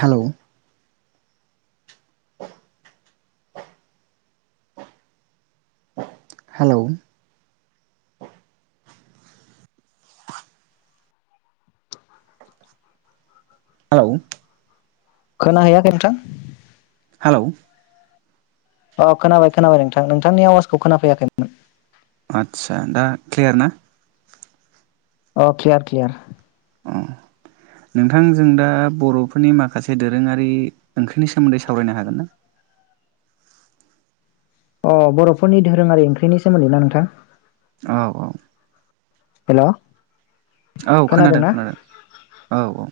Hello. Hello [unintelligible] औ खोना हैैयाखै नोंथां? औ अ खोनाबाय खोनाबाय नोंथां नोंथांनि आवाजखौ खोनाफैयाखैमोन। आदसा दा क्लियार ना? औ क्लियार क्लियार। अ नोंथां जों दा बर'फोरनि माखासे दोरोङारि ओंख्रिनि सोमोन्दै सावरायनो हागोन ना? अ बर'फोरनि धोरोङारि ओंख्रिनि सोमोन्दै ना नोंथां? औ औ हेलौ औ खोनादों खोनादों औ औ।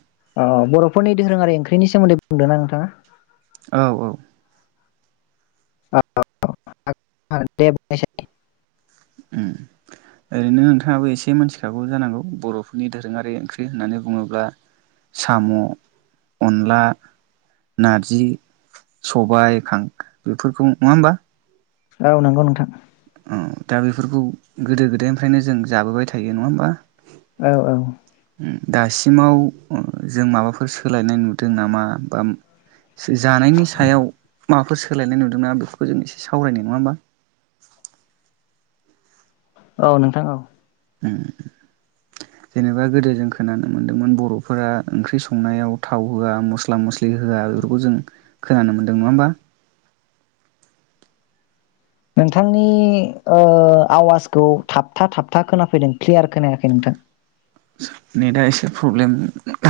फोरनि धोरोङारि ओंख्रिनि सोमोन्दै बुंदों ना नोंथाङा? औ औ [unintelligible] उम्म ओरैनो नोंथाङाबो एसे मिथिखागौ जानांगौ बर'फोरनि दोरोङारि ओंख्रि होननानै बुङोब्ला साम', अनला, नारजि, सबाय, खां बेफोरखौ नङा होमबा? औ नंगौ नोंथां। औ दा बेफोरखौ गोदो गोदायनिफ्रायनो जों जाबोबाय थायो नङा होमबा? औ औ दासिमाव ओ जों माबाफोर सोलायनाय नुदों नामा बा जानायनि सायाव माबाफोर सोलायनाय नुदों ना बेफोरखौ जों एसे सावरायनाय नङा होमबा। औ नोंथां औ। उम्म जेनेबा गोदो जों खोनानो मोन्दोंमोन बर'फोरा ओंख्रि संनायाव थाव होआ मस्ला मस्लि होआ बेफोरखौ जों खोनानो मोनदों नङा होमबा? नोंथांनि ओ आवाजखौ थाबथा थाबथा खोनाफैदों क्लियार खोनायाखै नोंथां। नेटआ एसे प्रब्लेम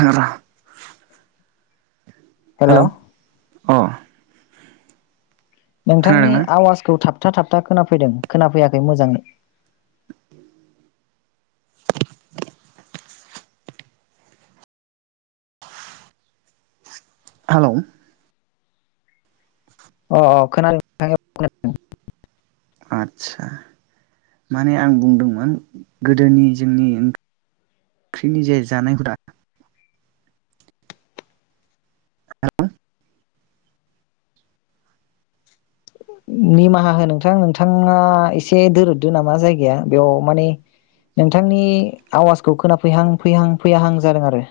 ओ हेल' हेलौ अ नोंथांनि खोनादोंना आवाजखौ थाब था थाबथा खोनाफैदों खोनाफैयाखै मोजाङै। हेलौ अ अ खोनादों नों थां अ खोनादों। आदसा माने आं बुंदोंमोन गोदोनि जोंनि ओंख्रिनि जे जानाय हुदा [unintelligible] निमाहा हो नोंथां नोंथाङा एसे दोरोददो नामा जायगाया बेयाव माने नोंथांनि आवाजखौ खोना फैहां फैहां फैयाहां जादों आरो।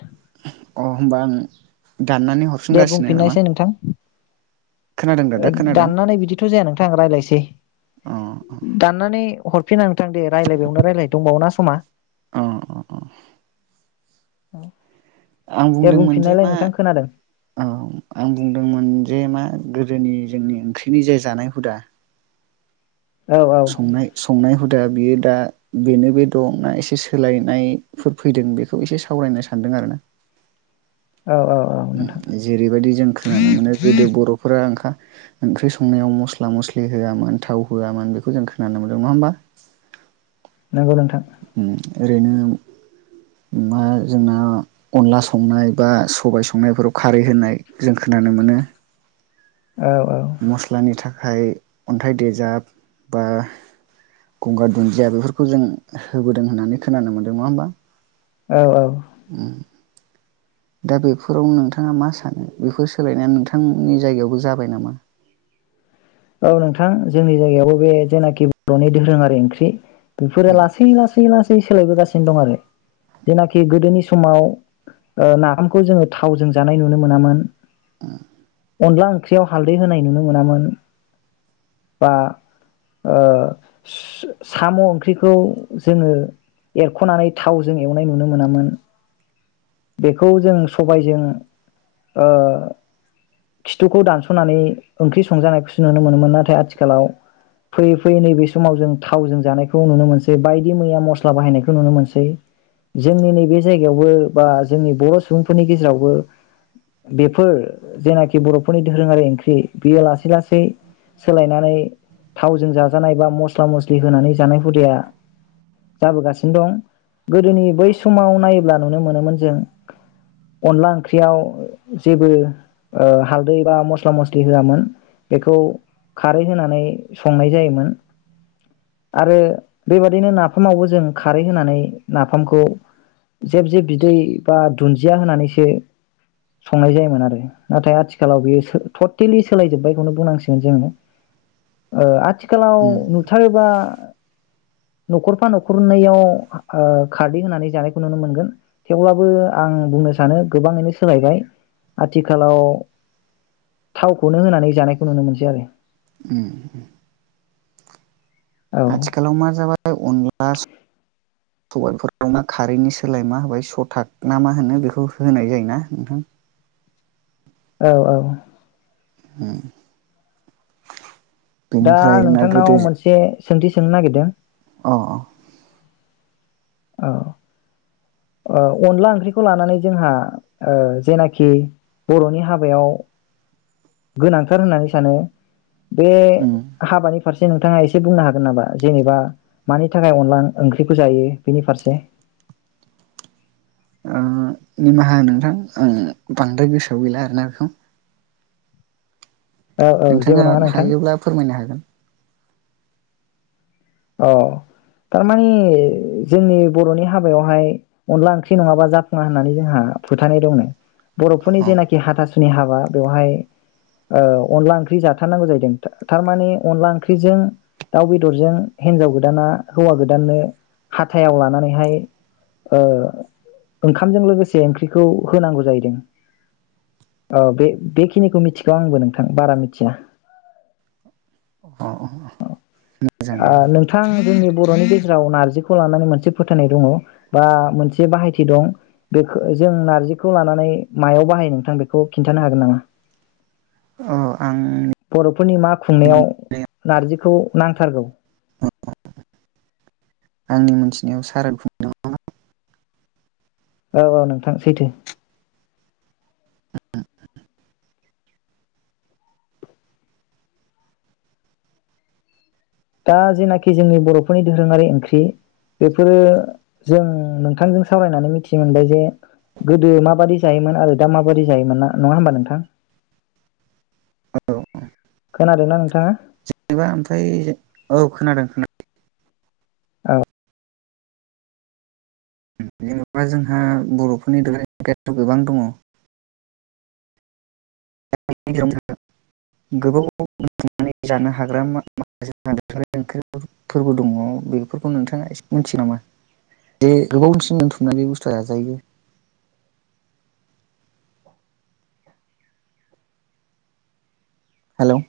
अ होमबा आं दाननानै दे हरफिनगासिनो नामा बुंफिननायसै नोंथां। खोनादों दा दा खोनादों दाननानै बिदिथ' जाया नोंथां रायज्लायसै अ दाननानै हरफिना नोंथां दे रायज्लायबावनो राय्लाय दंबावोना खोमा अ अ अ औ आं दे बुंदोंमोन जे बुंफिननायलाय मा नोंथां खोनादों। औ आं बुंदोंमोन जे मा गोदोनि जोंनि ओंख्रिनि जे जानाय हुदा औ संनाय संनाय हुदाया बियो दा बेनो बे दं ना एसे सोलायनायफोर फैदों बेखौ एसे सावरायनो सानदों आरोना औ औ ओम नोंथां जेरैबायदि जों खोनानो मोनो गोदो बर'फोरा ओंखा ओंख्रि संनायाव मस्ला मस्लि होआमोन थाव होआमोन बेखौ जों खोनानो मोनदों नङा होमबा नंगौ नोंथां उम ओरैनो मा जोंना अनला संनाय बा सबाय संनायफोराव खारै होनाय जों खोनानो मोनो। औ मस्लानि था खाय अन्थाइ देजाब बा गंगार दुन्दिया बेफोरखौ जों होबोदों होननानै खोनानो मोन्दों नङा होमबा। औ औ दा बेफोराव नोंथाङा मा सानो बेफोर सोलायनाया नोंथांमोननि जायगायावबो जाबाय नामा? औ नोंथां जोंनि जायगायावबो बे जेनाखि बर'नि दोरोङारि ओंख्रि बेफोरो उम लासै लासै लासै सोलायबोगासि सिन दं आरो जेनाखि गोदोनि समाव ओ नाफामखौ जोङो थावजों जानाय नुनो मोनामोन। ओम अनला ओंख्रियाव हालदै होनाय नुनो मोनामोन बा ओ साम' ओंख्रिखौ जोङो एरख'नानै थावजों एवनाय नुनो मोनामोन बेखौ जों सबायजों ओ खिथुखौ दानस'नानै ओंख्रि संजानाय खौस नुनो मोनोमोन नाथाय आथिखालाव फैयै फैयै नैबे समाव जों थावजों जानायखौ नुनो मोनसै बायदि मैया मस्ला बाहायनायखौ नुनो मोनसै जोंनि नैबे जायगायावबो बा जोंनि बर' सुबुंफोरनि गेजेरावबो बेफोर जेनाखि बर'फोरनि दोरोङारि ओंख्रि बेयो लासै ला सै सोलायनानै थावजों जाजानाय बा मस्ला मस्लि होनानै जानाय हुदाया जाबोगासिनो दं गोदोनि बै समाव नायोब्ला नुनो मोनोमोन जों अनला ओंख्रियाव जेबो ओ हालदै बा मस्ला मस्लि होआमोन बेखौ खारै होनानै संनाय जायोमोन आरो बेबादिनो नाफामावबो जों खारै होनानै नाफामखौ जेब जेब बिदै बा दुन्दिया होनानैसो संनाय जायोमोन आरो नाथाय आथिखालाव बेयो सो टटेलि सोलायजोब्बाय खौनो बुंनांसिगोन जोङो ओ आथि खालाव उम नुथारोबा न'खरफा न'खरनैयाव ओ खारदै होनानै जानायखौ नुनो मोनगोन थेवब्लाबो आं बुंनो सानो गोबाङैनो सोलायबाय आथिखालाव थावखौनो होनानै जानाय खौ नुनो मोनसै आरो ओम होम आथिखालाव मा जाबाय अनला सबायफोराव मा खारैनि सोलाय मा होबाय सथाक ना मा होनो बेखौ होनाय जायोना नोंथां औ औ ओम दा आं नोंथांनाव मोनसे सोंथि सोंनो नागिरदों औ औ ओ अनला ओंख्रिखौ लानानै जोंहा ओ जेनाखि बर'नि हाबायाव गोनांथार होननानै सानो बे उम हाबानि फारस से नोंथाङा एसे बुंनो हागोन नामा जेनेबा मानि थाखाय अनला ओंख्रिखौ जायो। बेनि फारसे ओ निमाहा हो नोंथां आं बांद्राय गोसोआव गैला आरोना बेखौ औ औ जेबो नोंथाङा नङा नोंथां हायोब्ला फोरमायनो हागोन। औ थारमानि जोंनि बर'नि हाबायावहाय अनला ओंख्रि नङाबा जाफुङा होननानै जोंहा फोथानाय दंनो। बर'फोरनि औ जेनाखि हाथास सुनि हाबा बेवहाय ओ अनला ओंख्रि जाथारनांगौ जाहै थारमाने अनला ओंख्रिजों दाउ बेदरजों हिनजाव गोदाना हौवा गोदाननो हाथायाव लानानैहाय ओ ओंखामजों लोगोसे ओंख्रिखौ होनांगौ जाहैदों औ बे-बेखिनिखौ मिथिगौ आंबो नोंथां बारा मिथिया। अ मोजां ओ मोजां नोंथां जोंनिब बर'नि गेजेराव नार्जिखौ लानानै मोनसे फोथायनाय दङ बा मोनसे बाहायथि दं बेखौ जों नार्जिखौ लानानै मायाव बाहायो नोंथां बेखौ खिन्थानो हागोन नामा? अ बर'फोरनि मा खुंनायाव नारजिखौ नांथारगौ? आंनि मोनथिनायाव सारादु खुंनायाव औ औ नोंथां सैथो। दा जेनाखि जोंनि बर'फोरनि दोरोङारि ओंख्रि बेफोरो जों नोंथांजों सावरायनानै मिथिनो मोनबाय जे गोदो माबादि जायोमोन आरो दा माबादि जायोमोन ना नङा होमबा नोंथां? खुंनायाव खोनादोंना नोंथाङा? जेनेबा ओमफ्राय औ खोनादों खोनादों औ जेनेबा जोंहा बर'फोरनि [unintelligible] गोबां दङ। [unintelligible] बेफोरखौ नोंथाङा इसे मिन्थियो नामा जे गोबावसिम दोनथुमना बुस्थु जाजायो? हेलौ